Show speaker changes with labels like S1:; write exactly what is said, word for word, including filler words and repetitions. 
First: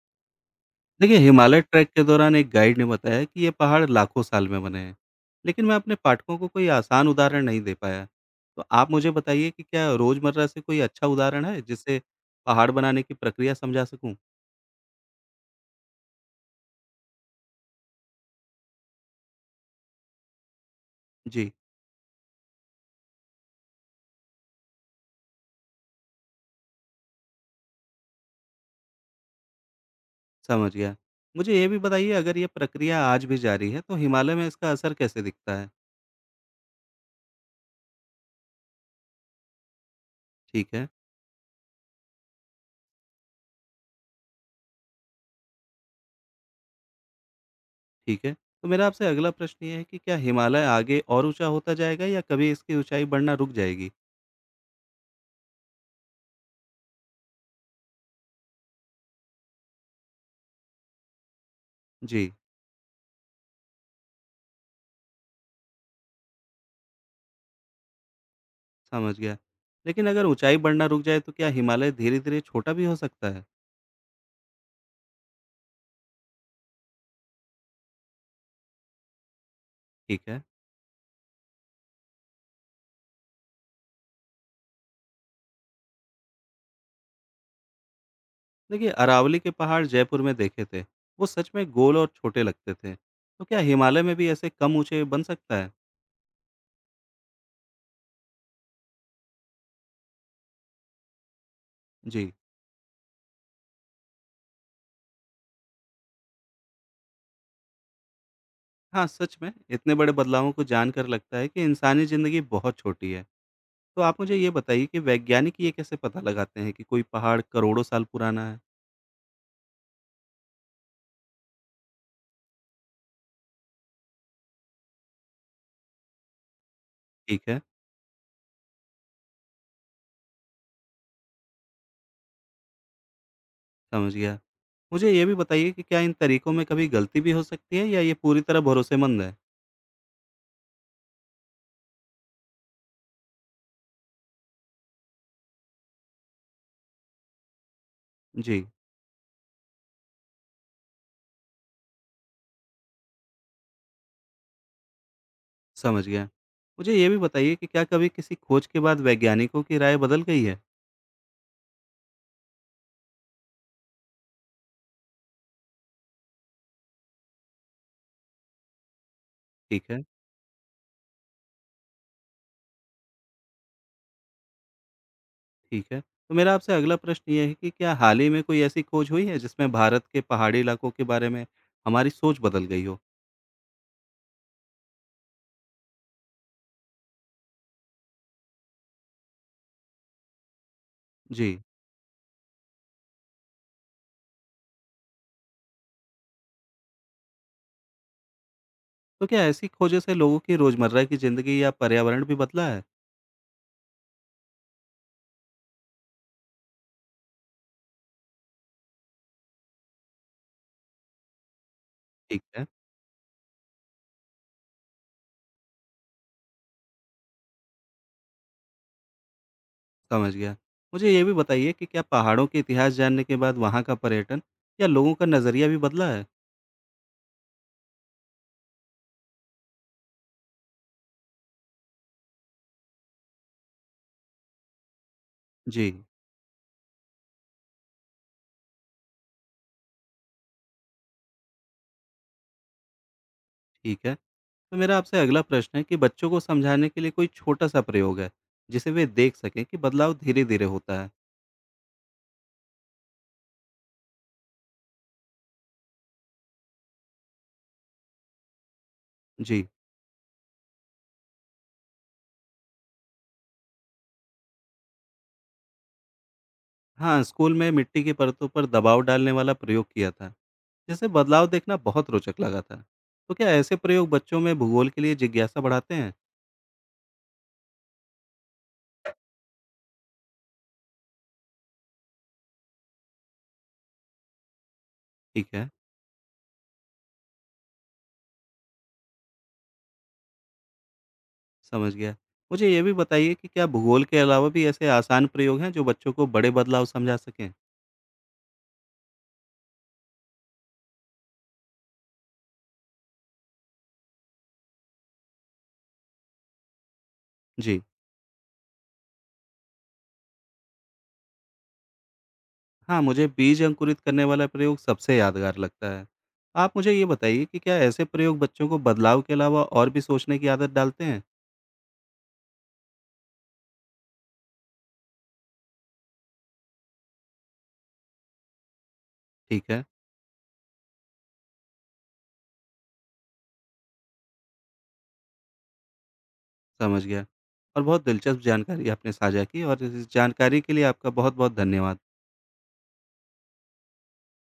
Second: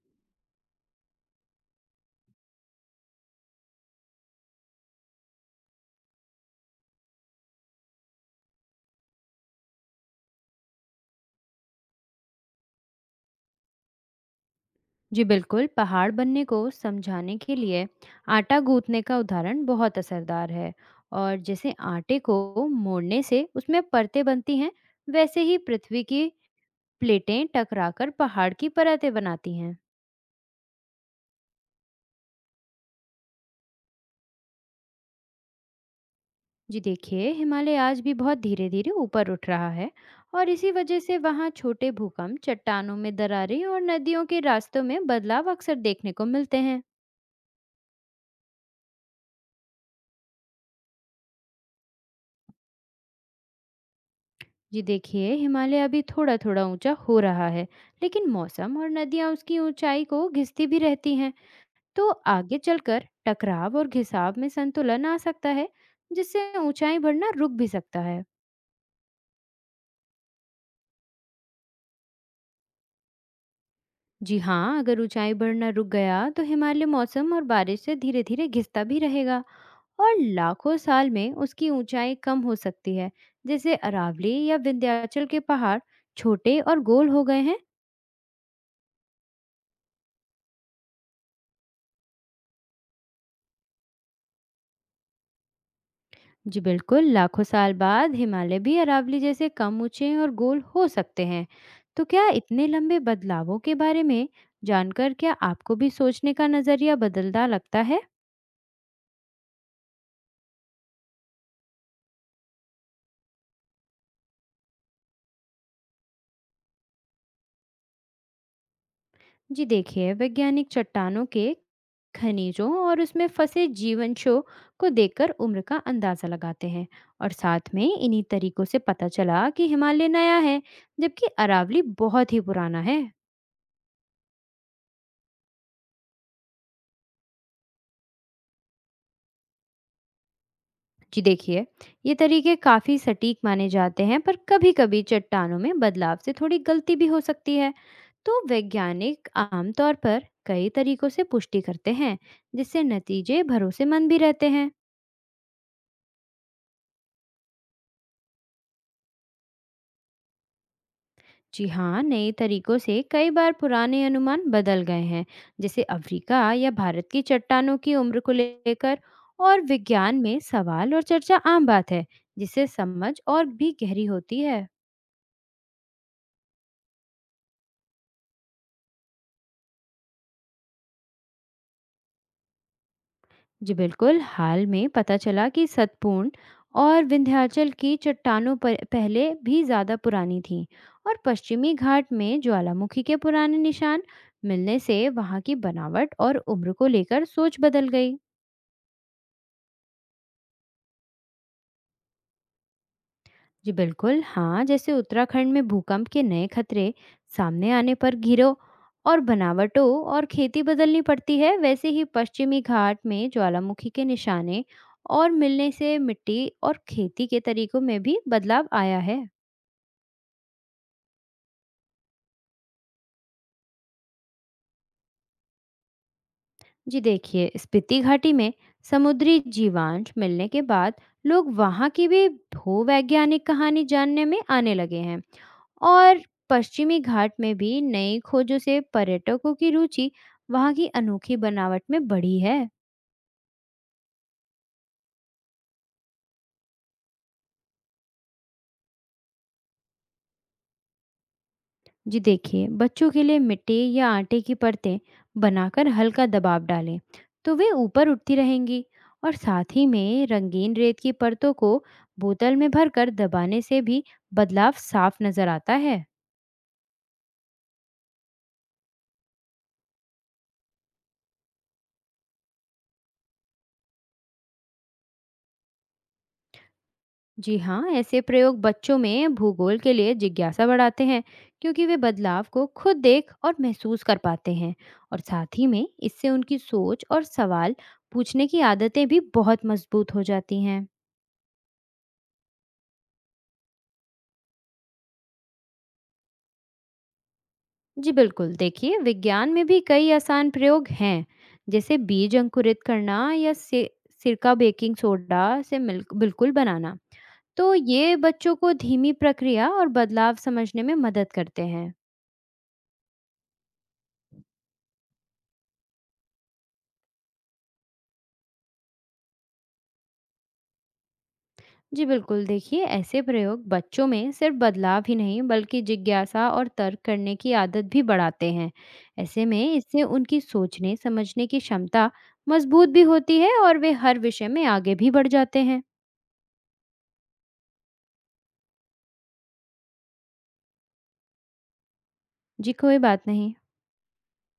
S1: देखिए, हिमालय ट्रैक के दौरान एक गाइड ने बताया कि ये पहाड़ लाखों साल में बने हैं, लेकिन मैं अपने पाठकों को कोई आसान उदाहरण नहीं दे पाया। तो आप मुझे बताइए कि क्या रोजमर्रा से कोई अच्छा उदाहरण है जिससे पहाड़ बनाने की प्रक्रिया समझा सकूं?
S2: जी बिल्कुल। पहाड़ बनने को समझाने के लिए आटा गूंथने का उदाहरण बहुत असरदार है। और
S1: जी,
S2: जैसे आटे को मोड़ने से उसमें परतें बनती हैं, वैसे ही पृथ्वी की प्लेटें टकराकर पहाड़ की परतें बनाती हैं।
S1: समझ गया। मुझे ये भी बताइए, अगर ये प्रक्रिया आज भी जारी है तो हिमालय में इसका असर कैसे दिखता है?
S2: जी देखिए, हिमालय आज भी बहुत धीरे धीरे ऊपर उठ रहा है। और इसी
S1: ठीक है,
S2: वजह से वहाँ छोटे भूकंप, चट्टानों में दरारें और नदियों के रास्तों में बदलाव अक्सर देखने को मिलते हैं।
S1: ठीक है। तो मेरा आपसे अगला प्रश्न ये है कि क्या हिमालय आगे और ऊंचा होता जाएगा या कभी इसकी ऊंचाई बढ़ना रुक जाएगी?
S2: जी देखिए, हिमालय अभी थोड़ा थोड़ा ऊंचा हो रहा है, लेकिन मौसम और नदियां उसकी ऊंचाई को घिसती भी रहती हैं। तो
S1: जी।
S2: आगे चलकर टकराव और घिसाव में संतुलन आ सकता है, जिससे ऊंचाई बढ़ना रुक भी सकता है।
S1: समझ गया। लेकिन अगर ऊँचाई बढ़ना रुक जाए तो क्या हिमालय धीरे-धीरे छोटा भी हो सकता है?
S2: जी हाँ, अगर ऊंचाई बढ़ना रुक गया तो हिमालय मौसम और बारिश से धीरे धीरे घिसता भी रहेगा, और
S1: ठीक है।
S2: लाखों साल में उसकी ऊंचाई कम हो सकती है। जैसे अरावली या विंध्याचल के पहाड़ छोटे और गोल हो गए हैं।
S1: देखिए, अरावली के पहाड़ जयपुर में देखे थे। वो सच में गोल और छोटे लगते थे। तो क्या हिमालय में भी ऐसे कम ऊँचे बन सकता है?
S2: जी बिल्कुल, लाखों साल बाद हिमालय भी अरावली जैसे कम ऊंचे और गोल हो सकते हैं। तो क्या
S1: जी।
S2: इतने लंबे बदलावों के बारे में जानकर क्या आपको भी सोचने का नजरिया बदलता लगता है?
S1: हाँ, सच में इतने बड़े बदलावों को जानकर लगता है कि इंसानी ज़िंदगी बहुत छोटी है। तो आप मुझे ये बताइए कि वैज्ञानिक ये कैसे पता लगाते हैं कि कोई पहाड़ करोड़ों साल पुराना है?
S2: जी देखिए, वैज्ञानिक चट्टानों के खनिजों और उसमें फंसे जीवंशों को देखकर उम्र का अंदाजा लगाते हैं। और
S1: ठीक है,
S2: साथ में इन्हीं तरीकों से पता चला कि हिमालय नया है, जबकि अरावली बहुत ही पुराना है।
S1: समझ गया। मुझे ये भी बताइए कि क्या इन तरीकों में कभी गलती भी हो सकती है या ये पूरी तरह भरोसेमंद है?
S2: जी देखिए, ये तरीके काफ़ी सटीक माने जाते हैं, पर कभी-कभी चट्टानों में बदलाव से थोड़ी गलती भी हो सकती है। तो
S1: जी।
S2: वैज्ञानिक आमतौर पर कई तरीकों से पुष्टि करते हैं, जिससे नतीजे भरोसेमंद भी रहते हैं।
S1: समझ गया। मुझे ये भी बताइए कि क्या कभी किसी खोज के बाद वैज्ञानिकों की राय बदल गई है?
S2: जी हाँ, नए तरीकों से कई बार पुराने अनुमान बदल गए हैं, जैसे अफ्रीका या भारत की चट्टानों की उम्र को लेकर। और
S1: ठीक है,
S2: विज्ञान में सवाल और चर्चा आम बात है, जिससे समझ और भी गहरी होती है।
S1: ठीक है। तो मेरा आपसे अगला प्रश्न ये है कि क्या हाल ही में कोई ऐसी खोज हुई है जिसमें भारत के पहाड़ी इलाकों के बारे में हमारी सोच बदल गई हो?
S2: जी बिल्कुल, हाल में पता चला कि सतपूर्ण और विंध्याचल की चट्टानों पर पहले भी ज़्यादा पुरानी थीं, और
S1: जी।
S2: पश्चिमी घाट में ज्वालामुखी के पुराने निशान मिलने से वहाँ की बनावट और उम्र को लेकर सोच बदल गई।
S1: तो क्या ऐसी खोजों से लोगों की रोज़मर्रा की ज़िंदगी या पर्यावरण भी बदला है?
S2: जी बिल्कुल हाँ, जैसे उत्तराखंड में भूकंप के नए खतरे सामने आने पर घिरो और बनावटों और खेती बदलनी पड़ती है। वैसे ही
S1: ठीक
S2: पश्चिमी
S1: है,
S2: घाट में ज्वालामुखी के निशाने और मिलने से मिट्टी और खेती के तरीकों में भी बदलाव आया है।
S1: समझ गया। मुझे ये भी बताइए कि क्या पहाड़ों के इतिहास जानने के बाद वहाँ का पर्यटन या लोगों का नज़रिया भी बदला है?
S2: जी देखिए, स्पीति घाटी में समुद्री जीवांश मिलने के बाद लोग वहाँ की भी भूवैज्ञानिक कहानी जानने में आने लगे हैं।
S1: जी।
S2: और पश्चिमी घाट में भी नई खोजों से पर्यटकों की रुचि वहाँ की अनोखी बनावट में बढ़ी है।
S1: ठीक है। तो मेरा आपसे अगला प्रश्न है कि बच्चों को समझाने के लिए कोई छोटा सा प्रयोग है जिसे वे देख सकें कि बदलाव धीरे धीरे होता है?
S2: जी देखिए, बच्चों के लिए मिट्टी या आटे की परतें बनाकर हल्का दबाव डालें तो वे ऊपर उठती रहेंगी। और
S1: जी।
S2: साथ ही में रंगीन रेत की परतों को बोतल में भरकर दबाने से भी बदलाव साफ नजर आता है।
S1: हाँ, स्कूल में मिट्टी की परतों पर दबाव डालने वाला प्रयोग किया था, जिससे बदलाव देखना बहुत रोचक लगा था। तो क्या ऐसे प्रयोग बच्चों में भूगोल के लिए जिज्ञासा बढ़ाते हैं?
S2: जी हाँ, ऐसे प्रयोग बच्चों में भूगोल के लिए जिज्ञासा बढ़ाते हैं, क्योंकि वे बदलाव को खुद देख और महसूस कर पाते हैं। और
S1: ठीक
S2: साथ ही
S1: है।
S2: में इससे उनकी सोच और सवाल पूछने की आदतें भी बहुत मजबूत हो जाती हैं।
S1: समझ गया। मुझे ये भी बताइए कि क्या भूगोल के अलावा भी ऐसे आसान प्रयोग हैं जो बच्चों को बड़े बदलाव समझा सकें?
S2: जी बिल्कुल। देखिए, विज्ञान में भी कई आसान प्रयोग हैं, जैसे बीज अंकुरित करना या सि- सिरका बेकिंग सोडा से मिल्क बिल्कुल बनाना। तो
S1: जी।
S2: ये बच्चों को धीमी प्रक्रिया और बदलाव समझने में मदद करते हैं।
S1: हाँ, मुझे बीज अंकुरित करने वाला प्रयोग सबसे यादगार लगता है। आप मुझे ये बताइए कि क्या ऐसे प्रयोग बच्चों को बदलाव के अलावा और भी सोचने की आदत डालते हैं?
S2: जी बिल्कुल। देखिए, ऐसे प्रयोग बच्चों में सिर्फ बदलाव ही नहीं बल्कि जिज्ञासा और तर्क करने की आदत भी बढ़ाते हैं। ऐसे में
S1: ठीक है,
S2: इससे उनकी सोचने समझने की क्षमता मजबूत भी होती है, और वे हर विषय में आगे भी बढ़ जाते हैं।
S1: समझ गया। और बहुत दिलचस्प जानकारी आपने साझा की और इस जानकारी के लिए आपका बहुत-बहुत धन्यवाद।
S2: जी कोई बात नहीं।